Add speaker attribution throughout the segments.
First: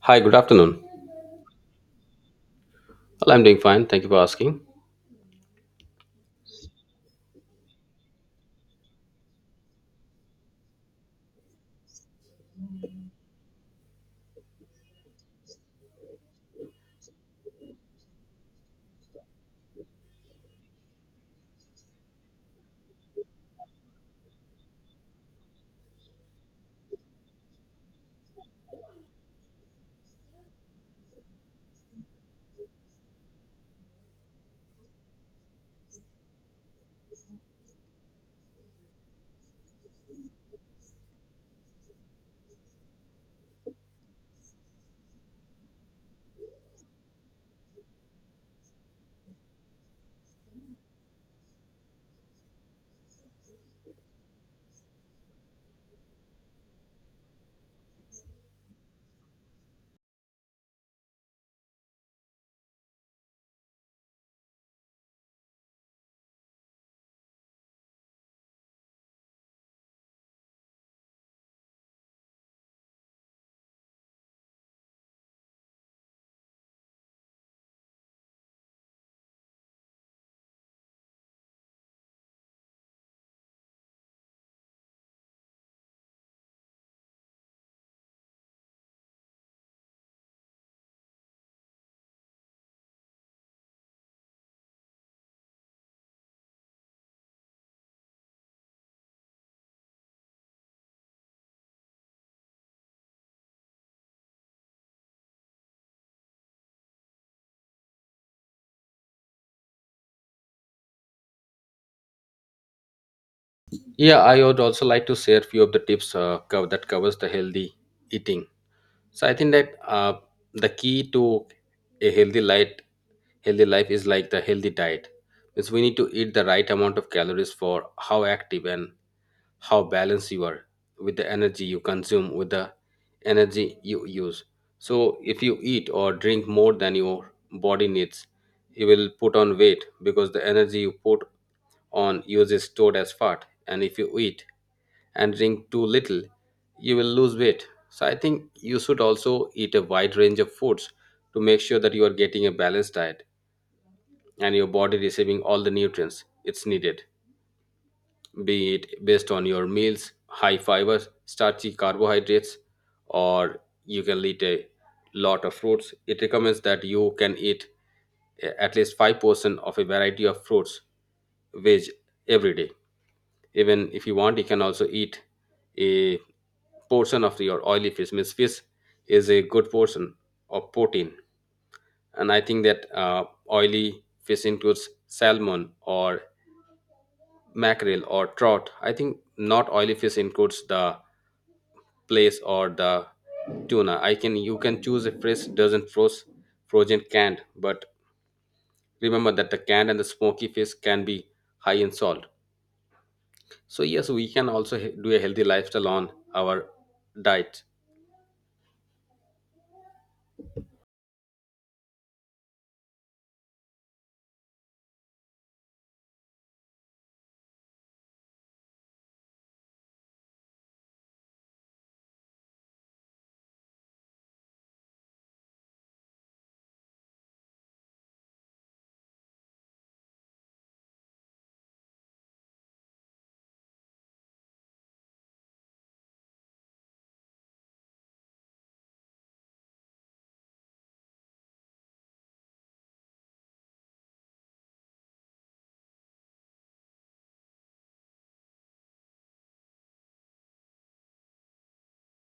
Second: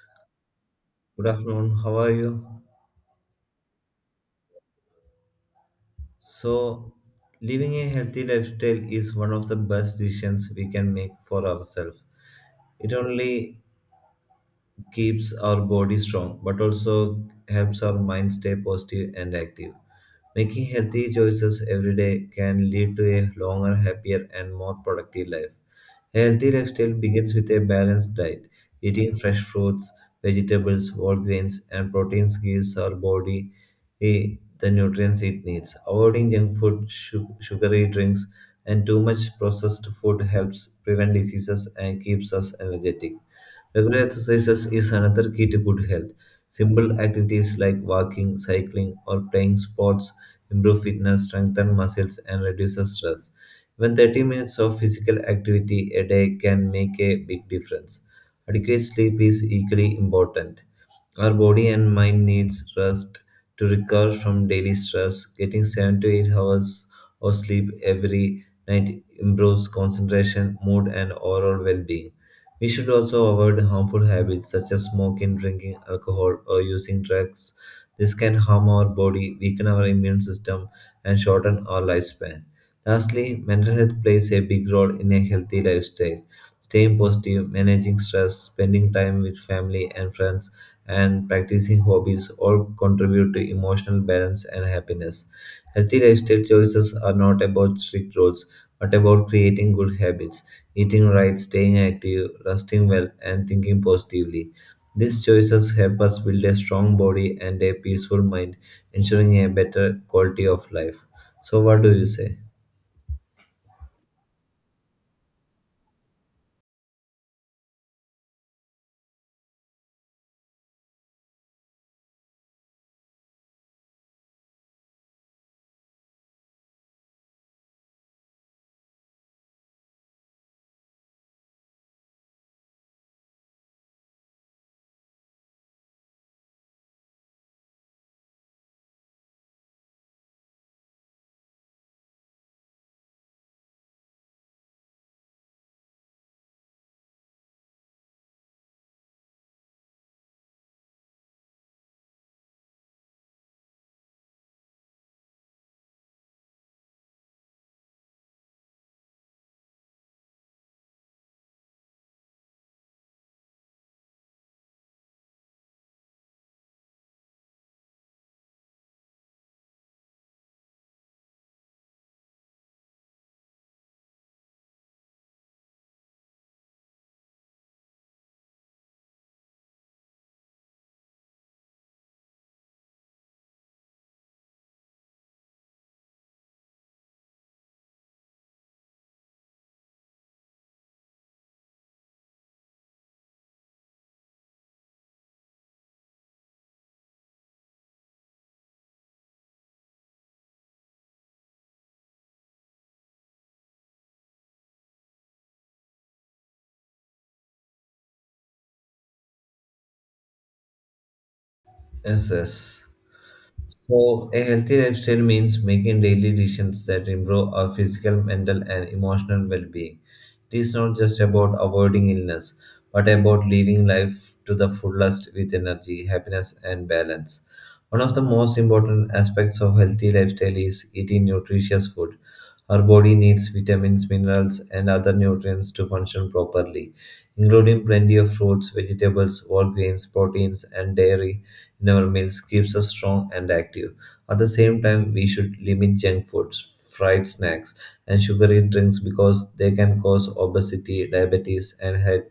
Speaker 1: Hi, good afternoon.
Speaker 2: Good afternoon, how are you?
Speaker 1: Well, I'm doing fine. Thank you for asking.
Speaker 2: So, living a healthy lifestyle is one of the best decisions we can make for ourselves. It only keeps our body strong but also helps our mind stay positive and active. Making healthy choices every day can lead to a longer, happier, and more productive life. Healthy lifestyle begins with a balanced diet. Eating fresh fruits, vegetables, whole grains, and proteins gives our body eh, the nutrients it needs. Avoiding junk food, sugary drinks, and too much processed food helps prevent diseases and keeps us energetic. Regular exercises is another key to good health. Simple activities like walking, cycling, or playing sports improve fitness, strengthen muscles, and reduce stress. Even 30 minutes of physical activity a day can make a big difference. Adequate sleep is equally important. Our body and mind needs rest to recover from daily stress. Getting 7 to 8 hours of sleep every night improves concentration, mood, and overall well being. We should also avoid harmful habits such as smoking, drinking alcohol, or using drugs. This can harm our body, weaken our immune system, and shorten our lifespan. Lastly, mental health plays a big role in a healthy lifestyle, staying positive, managing stress, spending time with family and friends, and practicing hobbies all contribute to emotional balance and happiness. Healthy lifestyle choices are not about strict rules, but about creating good habits, eating right, staying active, resting well, and thinking positively. These choices help us build a strong body and a peaceful mind, ensuring a better quality of life. So, what do you say?
Speaker 1: Yeah, I would also like to share a few of the tips that covers the healthy eating. So I think that the key to a healthy life is like the healthy diet. Means we need to eat the right amount of calories for how active and how balanced you are with the energy you consume, with the energy you use. So if you eat or drink more than your body needs, you will put on weight because the energy you put on uses stored as fat. And if you eat and drink too little, you will lose weight. So I think you should also eat a wide range of foods to make sure that you are getting a balanced diet and your body receiving all the nutrients it's needed, be it based on your meals, high fibers, starchy carbohydrates, or you can eat a lot of fruits. It recommends that you can eat at least 5% of a variety of fruits, veg, every day. Even if you want, you can also eat a portion of your oily fish. Means fish is a good portion of protein, and I think that oily fish includes salmon or mackerel or trout. I think not oily fish includes the place or the tuna. I can you can choose a fish doesn't frozen canned, but remember that the canned and the smoky fish can be high in salt. So yes, we can also do a healthy lifestyle on our diet.
Speaker 2: Yes, yes. So, a healthy lifestyle means making daily decisions that improve our physical, mental, and emotional well being. It is not just about avoiding illness, but about living life to the fullest with energy, happiness, and balance. One of the most important aspects of healthy lifestyle is eating nutritious food. Our body needs vitamins, minerals, and other nutrients to function properly, including plenty of fruits, vegetables, whole grains, proteins, and dairy in our meals keeps us strong and active. At the same time, we should limit junk foods, fried snacks, and sugary drinks because they can cause obesity, diabetes, and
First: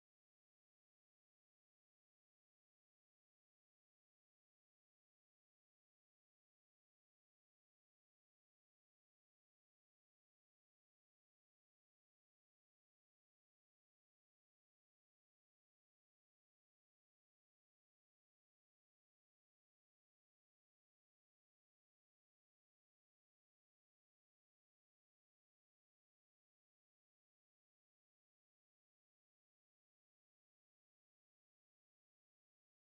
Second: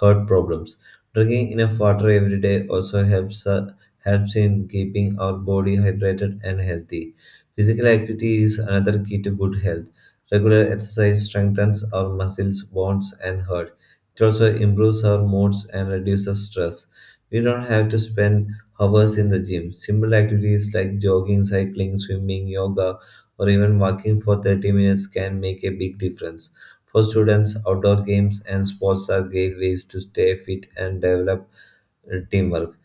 Speaker 2: heart problems. Drinking enough water every day also helps, helps in keeping our body hydrated and healthy. Physical activity is another key to good health. Regular exercise strengthens our muscles, bones, and heart. It also improves our moods and reduces stress. We don't have to spend hours in the gym. Simple activities like jogging, cycling, swimming, yoga, or even walking for 30 minutes can make a big difference. For students, outdoor games and sports are great ways to stay fit and develop teamwork.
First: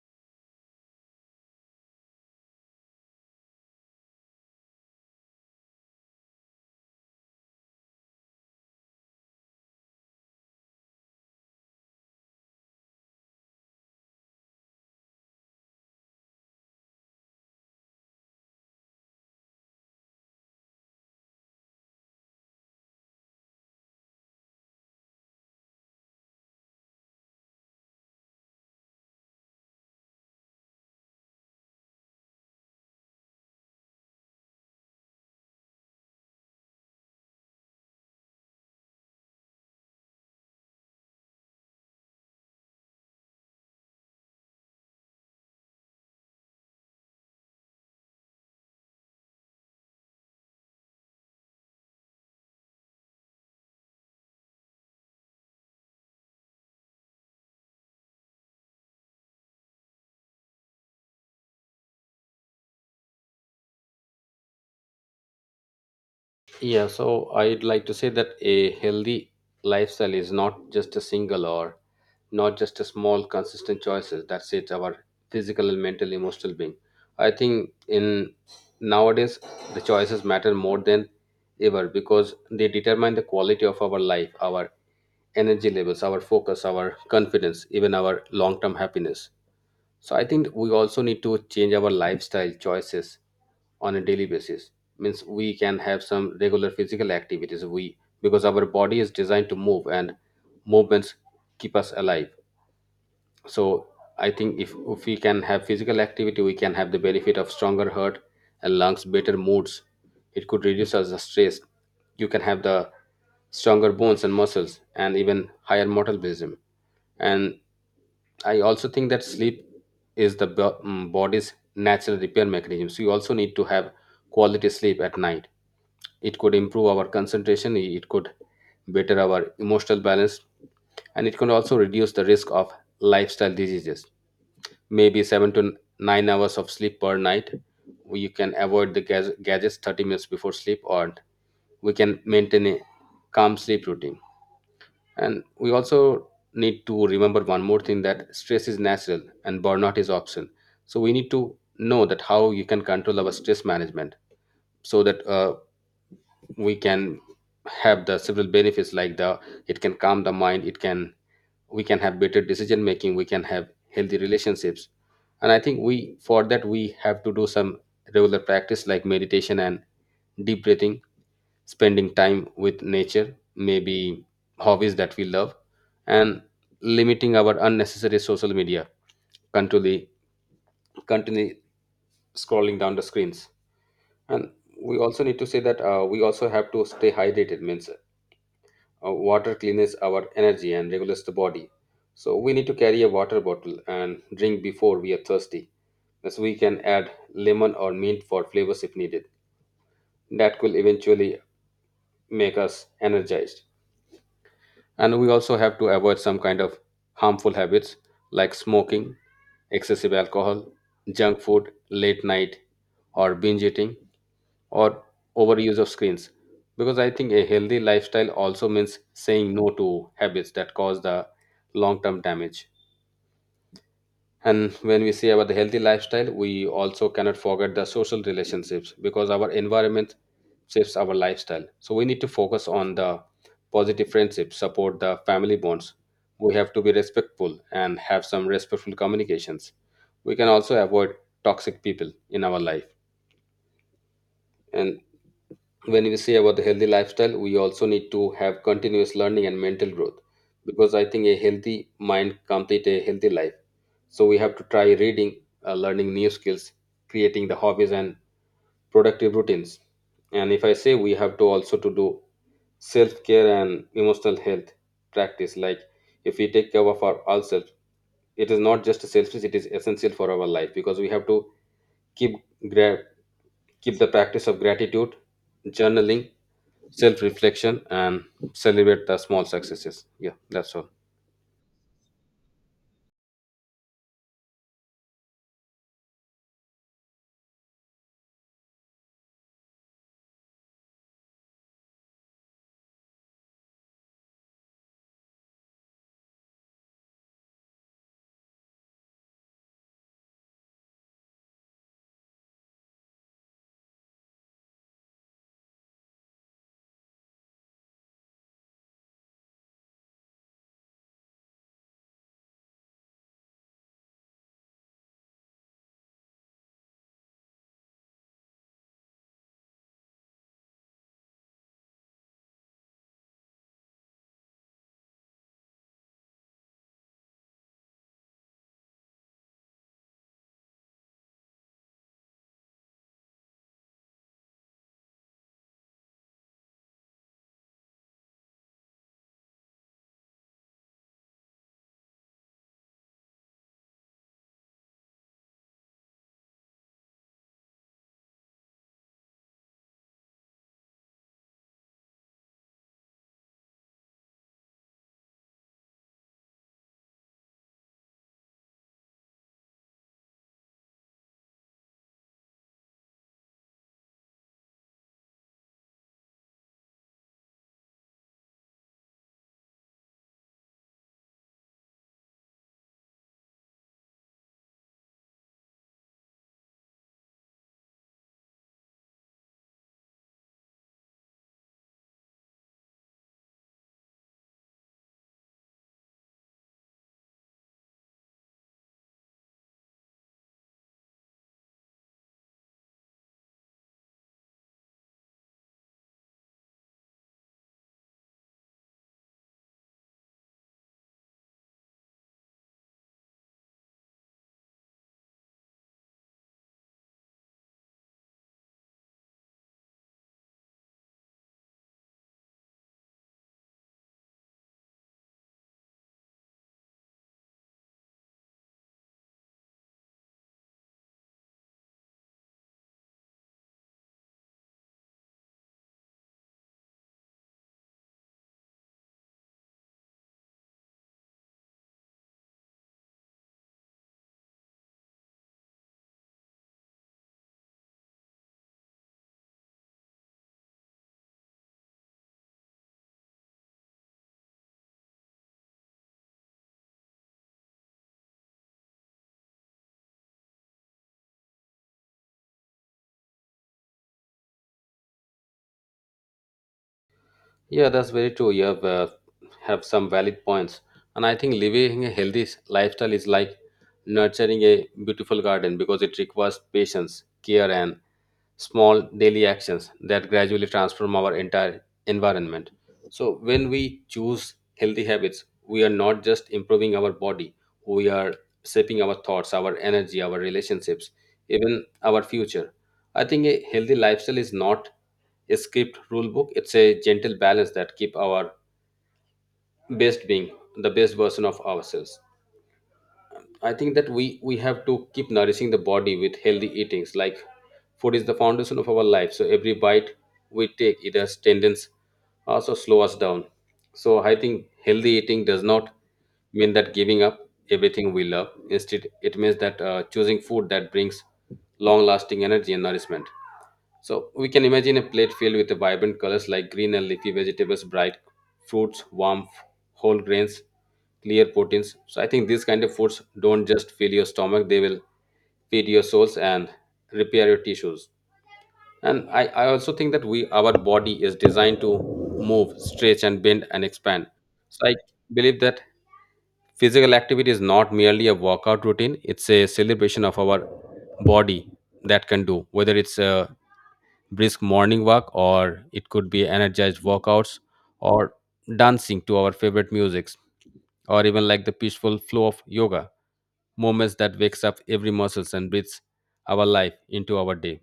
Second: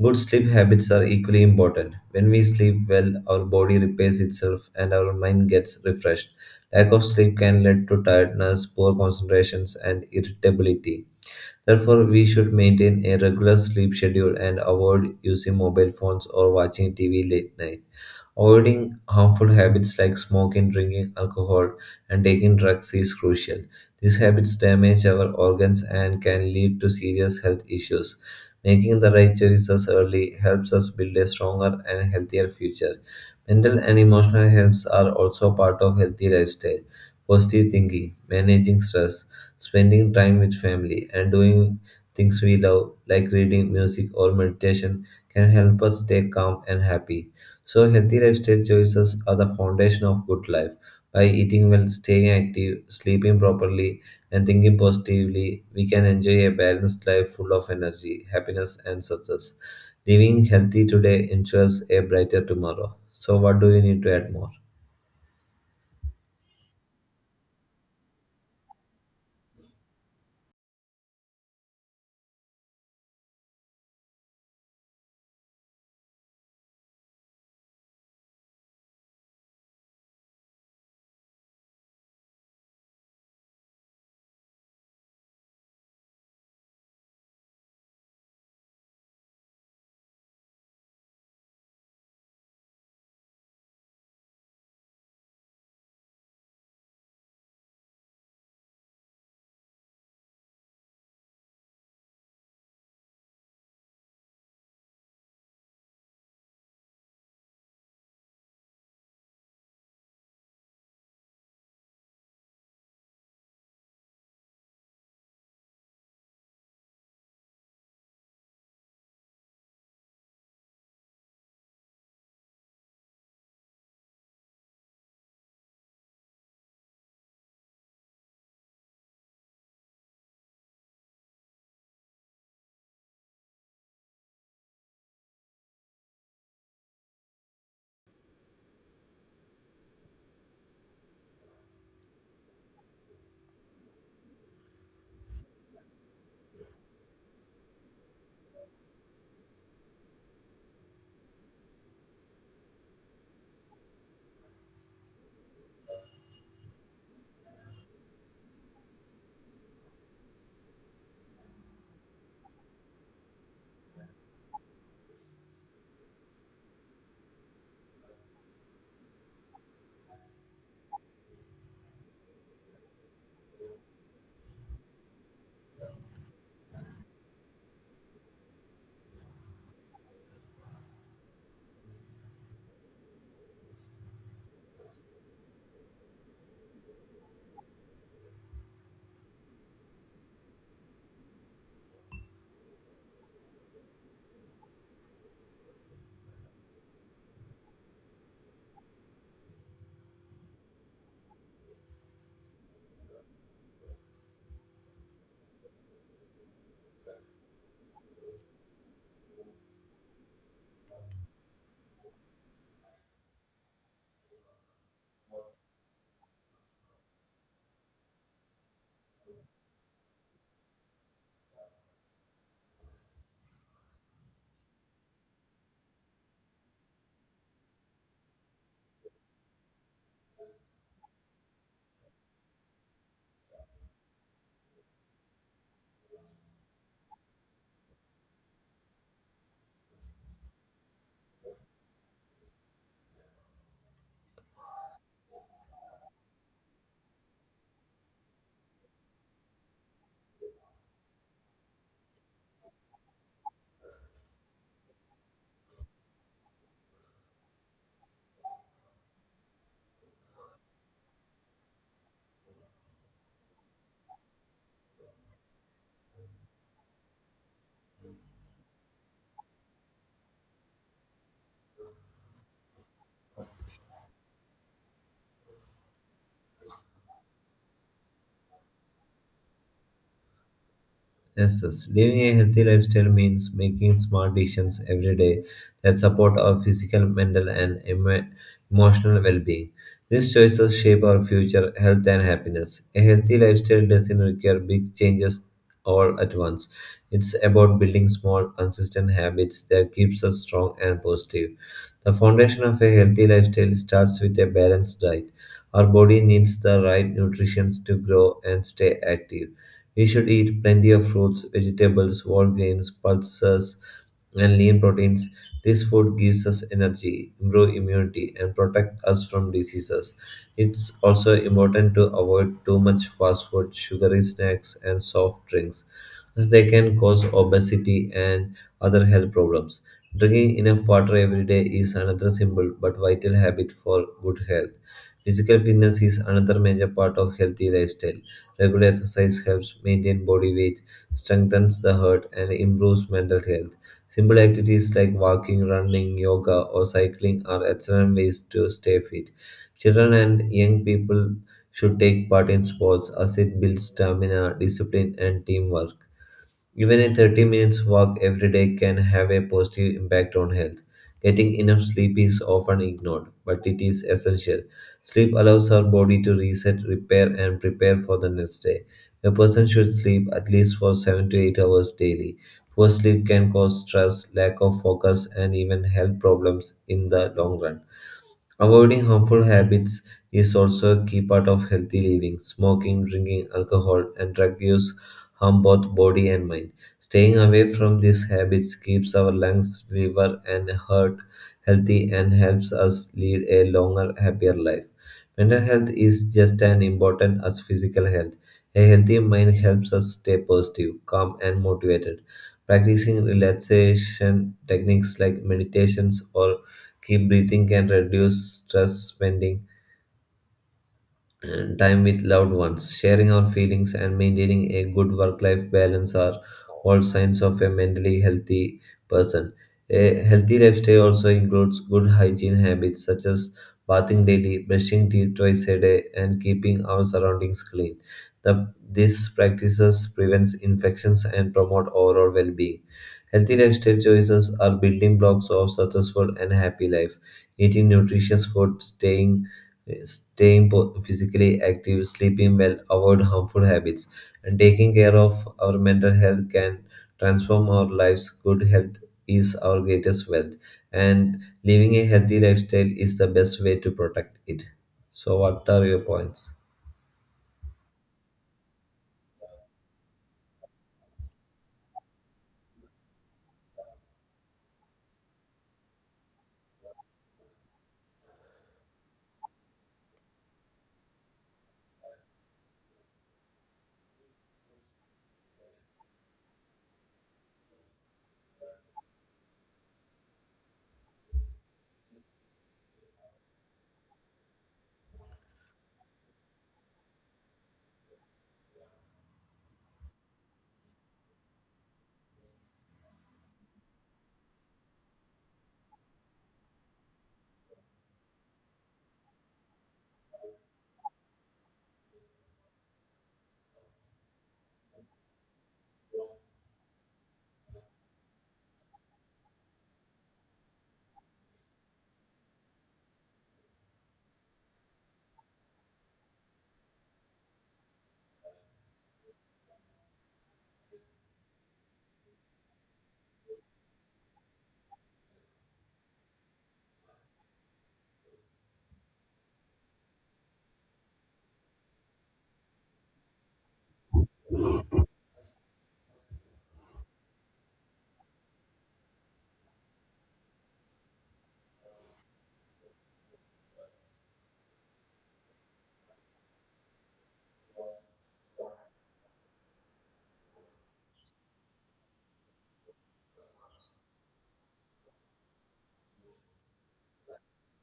Speaker 2: Good sleep habits are equally important. When we sleep well, our body repairs itself and our mind gets refreshed. Lack of sleep can lead to tiredness, poor concentrations, and irritability. Therefore, we should maintain a regular sleep schedule and avoid using mobile phones or watching TV late night. Avoiding harmful habits like smoking, drinking alcohol, and taking drugs is crucial. These habits damage our organs and can lead to serious health issues. Making the right choices early helps us build a stronger and healthier future. Mental and emotional health are also part of healthy lifestyle. Positive thinking, managing stress, spending time with family, and doing things we love like reading, music, or meditation can help us stay calm and happy. So, healthy lifestyle choices are the foundation of good life. By eating well, staying active, sleeping properly, and thinking positively, we can enjoy a balanced life full of energy, happiness, and success. Living healthy today ensures a brighter tomorrow. So, what do you need to add more?
Speaker 1: Yeah, so I'd like to say that a healthy lifestyle is not just a single, or not just a small consistent choices. That's it, our physical and mental, emotional being. I think in nowadays the choices matter more than ever because they determine the quality of our life, our energy levels, our focus, our confidence, even our long-term happiness. So I think we also need to change our lifestyle choices on a daily basis. Means we can have some regular physical activities. We, because our body is designed to move and movements keep us alive. So I think if we can have physical activity, we can have the benefit of stronger heart and lungs, better moods. It could reduce us the stress. You can have the stronger bones and muscles and even higher metabolism. And I also think that sleep is the body's natural repair mechanism. So you also need to have quality sleep at night. It could improve our concentration, it could better our emotional balance, and it can also reduce the risk of lifestyle diseases. Maybe 7 to 9 hours of sleep per night. You can avoid the gadgets 30 minutes before sleep, or we can maintain a calm sleep routine. And we also need to remember one more thing, that stress is natural and burnout is optional. So we need to know that how you can control our stress management, so that we can have the several benefits, like the it can calm the mind, it can we can have better decision making, we can have healthy relationships. And I think we, for that we have to do some regular practice like meditation and deep breathing, spending time with nature, maybe hobbies that we love, and limiting our unnecessary social media, continually, continually scrolling down the screens. And we also need to say that we also have to stay hydrated, means water cleans our energy and regulates the body. So we need to carry a water bottle and drink before we are thirsty. Thus, we can add lemon or mint for flavors if needed. That will eventually make us energized. And we also have to avoid some kind of harmful habits like smoking, excessive alcohol, junk food, late night, or binge eating, or overuse of screens. Because I think a healthy lifestyle also means saying no to habits that cause the long term damage. And when we say about the healthy lifestyle, we also cannot forget the social relationships because our environment shapes our lifestyle. So we need to focus on the positive friendships, support the family bonds. We have to be respectful and have some respectful communications. We can also avoid toxic people in our life. And when we say about the healthy lifestyle, we also need to have continuous learning and mental growth, because I think a healthy mind complete a healthy life. So we have to try reading, learning new skills, creating the hobbies and productive routines. And if I say, we have to also to do self care and emotional health practice, like if we take care of our ourselves, it is not just selfish, it is essential for our life. Because we have to keep gra- keep the practice of gratitude, journaling, self reflection, and celebrate the small successes. Yeah, that's all.
Speaker 2: Yes, yes. Living a healthy lifestyle means making smart decisions every day that support our physical, mental, and emotional well being. These choices shape our future health and happiness. A healthy lifestyle doesn't require big changes all at once. It's about building small, consistent habits that keeps us strong and positive. The foundation of a healthy lifestyle starts with a balanced diet. Our body needs the right nutrition to grow and stay active. We should eat plenty of fruits, vegetables, whole grains, pulses, and lean proteins. This food gives us energy, improve immunity, and protect us from diseases. It's also important to avoid too much fast food, sugary snacks, and soft drinks, as they can cause obesity and other health problems. Drinking enough water every day is another simple but vital habit for good health. Physical fitness is another major part of healthy lifestyle. Regular exercise helps maintain body weight, strengthens the heart, and improves mental health. Simple activities like walking, running, yoga, or cycling are excellent ways to stay fit. Children and young people should take part in sports as it builds stamina, discipline, and teamwork. Even a 30 minutes walk every day can have a positive impact on health. Getting enough sleep is often ignored, but it is essential. Sleep allows our body to reset, repair, and prepare for the next day. A person should sleep at least for 7 to 8 hours daily. Poor sleep can cause stress, lack of focus, and even health problems in the long run. Avoiding harmful habits is also a key part of healthy living. Smoking, drinking, alcohol, and drug use harm both body and mind. Staying away from these habits keeps our lungs, liver, and heart healthy and helps us lead a longer, happier life. Mental health is just as important as physical health. A healthy mind helps us stay positive, calm, and motivated. Practicing relaxation techniques like meditations or keep breathing can reduce stress, spending and time with loved ones, sharing our feelings, and maintaining a good work life balance are all signs of a mentally healthy person. A healthy lifestyle also includes good hygiene habits such as bathing daily, brushing teeth twice a day, and keeping our surroundings clean. These practices prevents infections and promote overall well-being. Healthy lifestyle choices are building blocks of successful and happy life. Eating nutritious food, physically active, sleeping well, avoid harmful habits, and taking care of our mental health can transform our lives. Good health is our greatest wealth, and living a healthy lifestyle is the best way to protect it. So, what are your points?
Speaker 1: Yeah, that's very true. You have some valid points. And I think living a lifestyle is like nurturing a beautiful garden, because it requires patience, care, and small daily actions that gradually transform our entire environment. So, when we choose healthy habits, we are not just improving our body, we are shaping our thoughts, our energy, our relationships, even our future. I think a healthy lifestyle is not a script rule book, it's a gentle balance that keep our best being the best version of ourselves. I think that we have to keep nourishing the body with healthy eatings. Like food is the foundation of our life, so every bite we take, it has tendons also slow us down. So I think healthy eating does not mean that giving up everything we love. Instead, it means that choosing food that brings long-lasting energy and nourishment. So we can imagine a plate filled with vibrant colors like green and leafy vegetables, bright fruits, warm whole grains, clear proteins. So I think these kind of foods don't just fill your stomach; they will feed your souls and repair your tissues. And I also think that we our body is designed to move, stretch, and bend and expand. So I believe that physical activity is not merely a workout routine; it's a celebration of our body that can do, whether it's a brisk morning walk, or it could be energized workouts, or dancing to our favorite musics, or even like the peaceful flow of yoga moments that wakes up every muscles and breathes our life into our day.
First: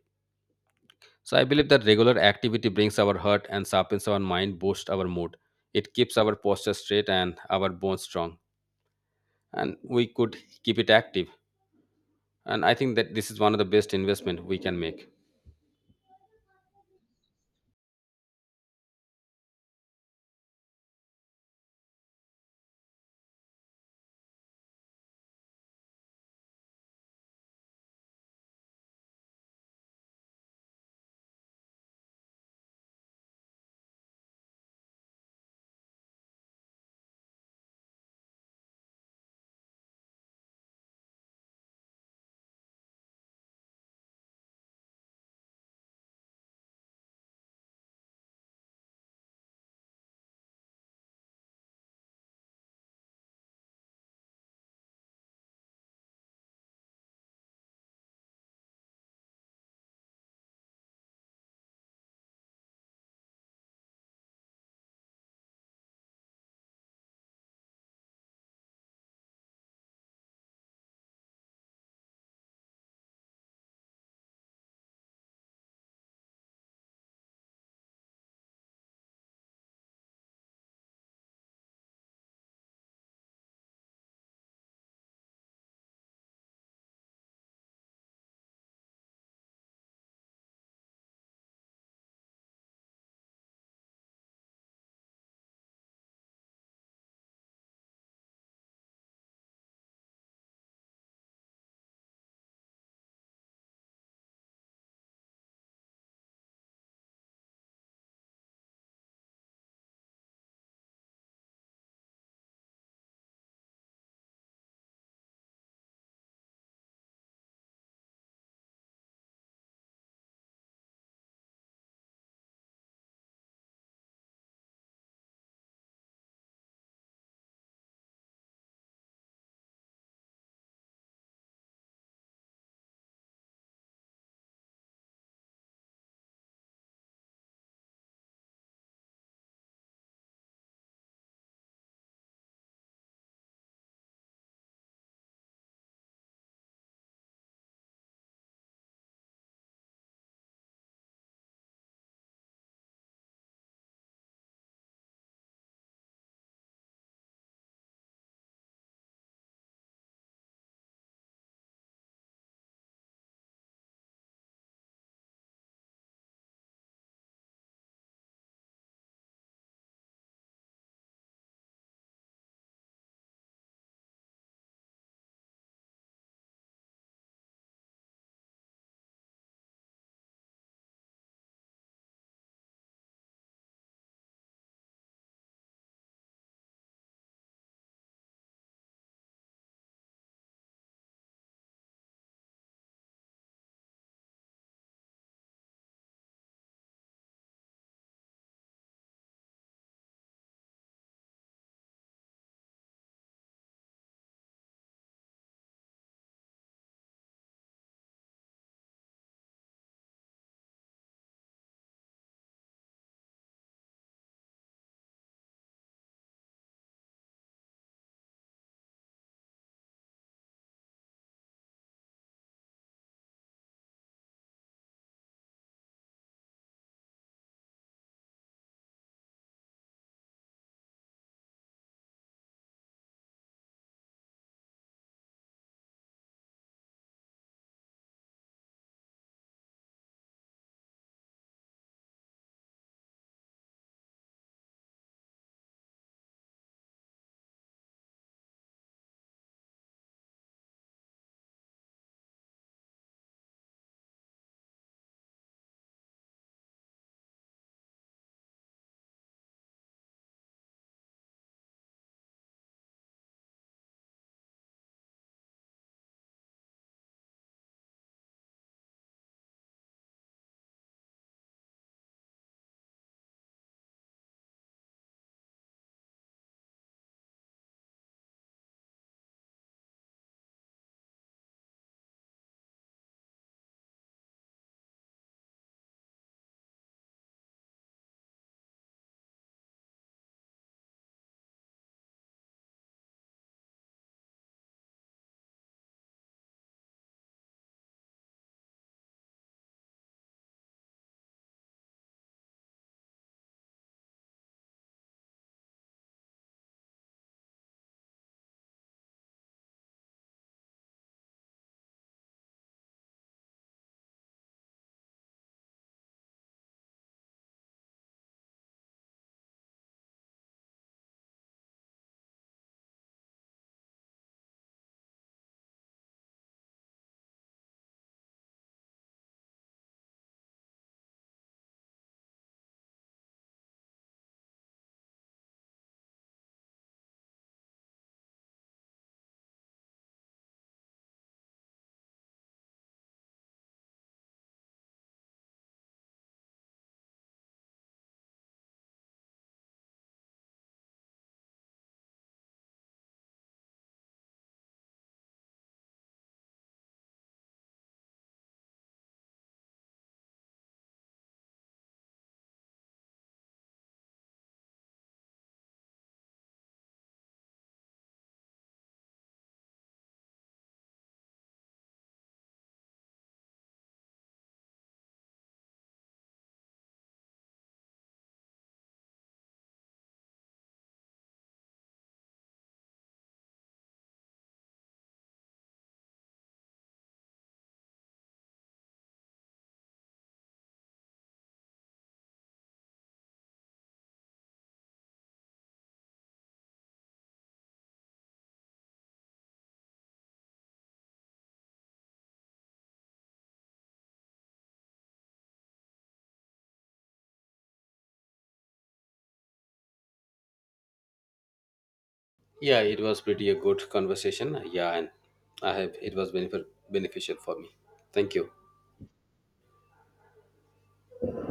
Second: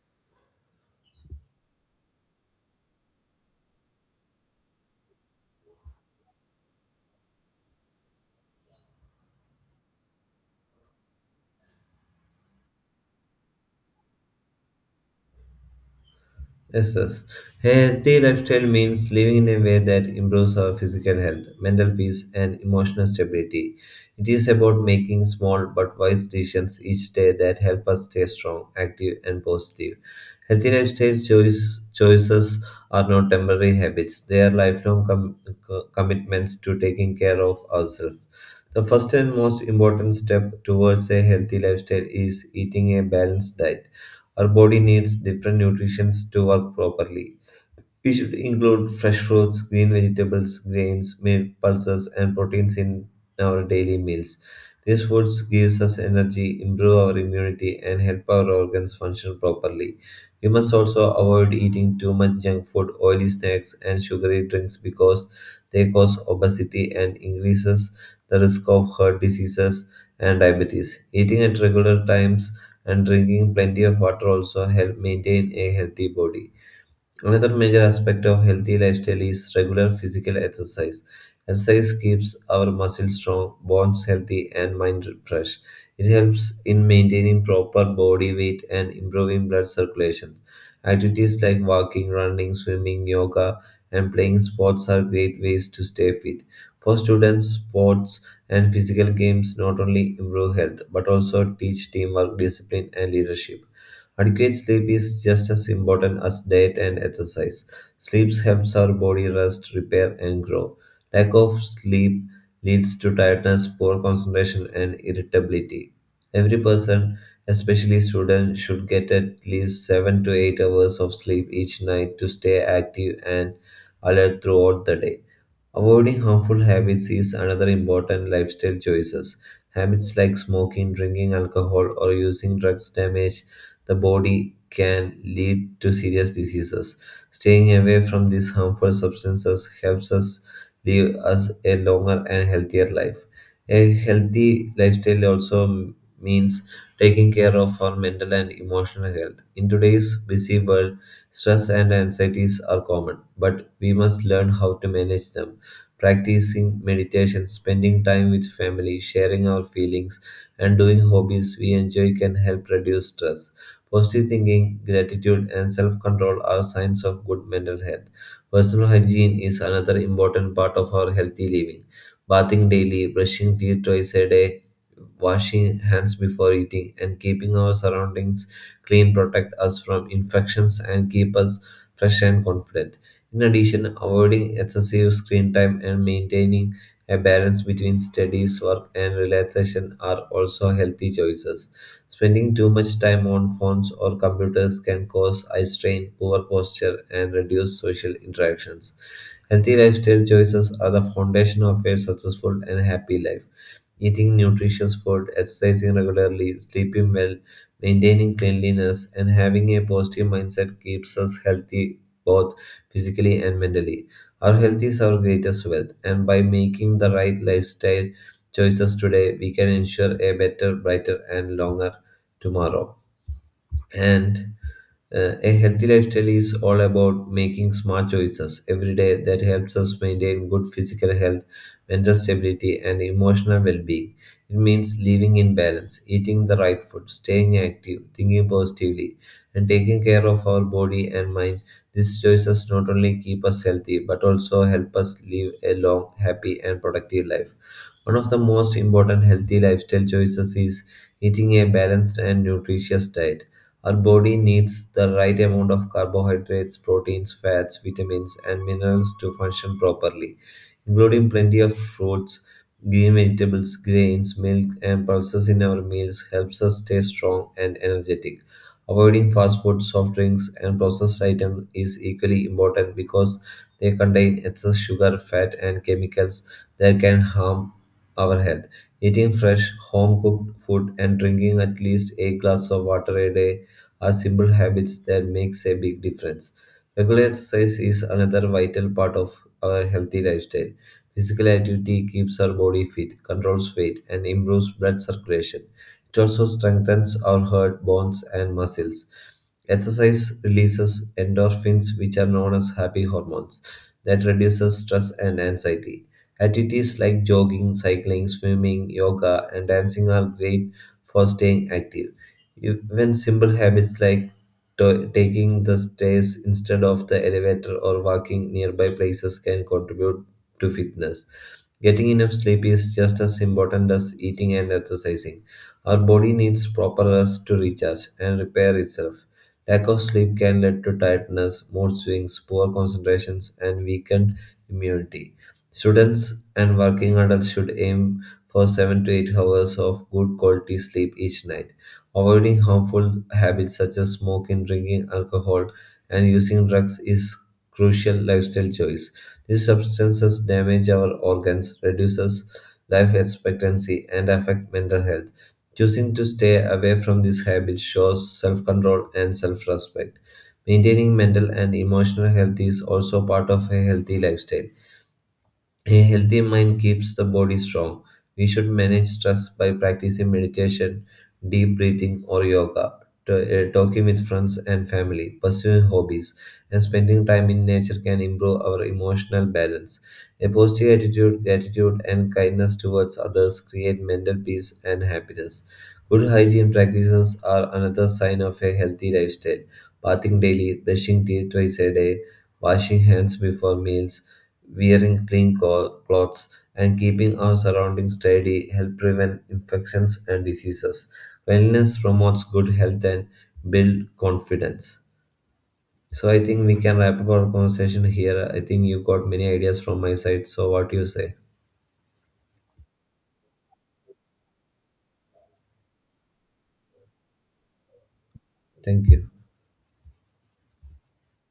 Speaker 1: So I believe that regular activity brings our heart and sharpens our mind, boosts our mood. It keeps our posture straight and our bones strong, and we could keep it active. And I think that this is one of the best investment we can make.
Speaker 2: Yes, yes. Healthy lifestyle means living in a way that improves our physical health, mental peace, and emotional stability. It is about making small but wise decisions each day that help us stay strong, active, and positive. Healthy lifestyle choices are not temporary habits, they are lifelong commitments to taking care of ourselves. The first and most important step towards a healthy lifestyle is eating a balanced diet. Our body needs different nutrition to work properly. We should include fresh fruits, green vegetables, grains, milk, pulses, and proteins in our daily meals. These foods gives us energy, improve our immunity, and help our organs function properly. We must also avoid eating too much junk food, oily snacks, and sugary drinks because they cause obesity and increases the risk of heart diseases and diabetes. Eating at regular times and drinking plenty of water also help maintain a healthy body. Another major aspect of healthy lifestyle is regular physical exercise. Exercise keeps our muscles strong, bones healthy, and mind fresh. It helps in maintaining proper body weight and improving blood circulation. Activities like walking, running, swimming, yoga, and playing sports are great ways to stay fit. For students, sports and physical games not only improve health but also teach teamwork, discipline, and leadership. Adequate sleep is just as important as diet and exercise. Sleep helps our body rest, repair, and grow. Lack of sleep leads to tiredness, poor concentration, and irritability. Every person, especially students, should get at least 7 to 8 hours of sleep each night to stay active and alert throughout the day. Avoiding harmful habits is another important lifestyle choices. Habits like smoking, drinking alcohol, or using drugs damage the body can lead to serious diseases. Staying away from these harmful substances helps us live us a longer and healthier life. A healthy lifestyle also means taking care of our mental and emotional health. In today's busy world, stress and anxieties are common, but we must learn how to manage them, practicing meditation, spending time with family, sharing our feelings, and doing hobbies we enjoy can help reduce stress. Positive thinking, gratitude, and self control are signs of good mental health. Personal hygiene is another important part of our healthy living. Bathing daily, brushing teeth twice a day, washing hands before eating, and keeping our surroundings clean protect us from infections and keep us fresh and confident. In addition, avoiding excessive screen time and maintaining a balance between studies, work, and relaxation are also healthy choices. Spending too much time on phones or computers can cause eye strain, poor posture, and reduce social interactions. Healthy lifestyle choices are the foundation of a successful and happy life. Eating nutritious food, exercising regularly, sleeping well, maintaining cleanliness, and having a positive mindset keeps us healthy both physically and mentally. Our health is our greatest wealth, and by making the right lifestyle choices today, we can ensure a better, brighter, and longer tomorrow. And A healthy lifestyle is all about making smart choices every day that helps us maintain good physical health, mental stability, and emotional well being. It means living in balance, eating the right food, staying active, thinking positively, and taking care of our body and mind. These choices not only keep us healthy but also help us live a long, happy, and productive life. One of the most important healthy lifestyle choices is eating a balanced and nutritious diet. Our body needs the right amount of carbohydrates, proteins, fats, vitamins, and minerals to function properly, including plenty of fruits, green vegetables, grains, milk, and pulses in our meals helps us stay strong and energetic. Avoiding fast food, soft drinks, and processed items is equally important because they contain excess sugar, fat, and chemicals that can harm our health. Eating fresh, home cooked food and drinking at least a glass of water a day are simple habits that makes a big difference. Regular exercise is another vital part of our healthy lifestyle. Physical activity keeps our body fit, controls weight, and improves blood circulation. It also strengthens our heart, bones, and muscles. Exercise releases endorphins, which are known as happy hormones, that reduces stress and anxiety. Activities like jogging, cycling, swimming, yoga, and dancing are great for staying active. Even simple habits like taking the stairs instead of the elevator or walking nearby places can contribute to fitness. Getting enough sleep is just as important as eating and exercising. Our body needs proper rest to recharge and repair itself. Lack of sleep can lead to tiredness, mood swings, poor concentrations, and weakened immunity. Students and working adults should aim for 7 to 8 hours of good quality sleep each night. Avoiding harmful habits such as smoking, drinking alcohol, and using drugs is crucial lifestyle choice. These substances damage our organs, reduces life expectancy, and affect mental health. Choosing to stay away from these habits shows self-control and self-respect. Maintaining mental and emotional health is also part of a healthy lifestyle. A healthy mind keeps the body strong. We should manage stress by practicing meditation, deep breathing, or yoga, to- talking with friends and family, pursuing hobbies, and spending time in nature can improve our emotional balance. A positive attitude, gratitude, and kindness towards others create mental peace and happiness. Good hygiene practices are another sign of a healthy lifestyle. Bathing daily, brushing teeth twice a day, washing hands before meals, wearing clothes, and keeping our surroundings tidy help prevent infections and diseases. Cleanliness promotes good health and build confidence. So I think we can wrap up our conversation here. I think you got many ideas from my side. So what do you say?
Speaker 1: Yeah, it was pretty a good conversation. Yeah, and I have it was benefit beneficial for me. Thank you.
Speaker 2: Thank you.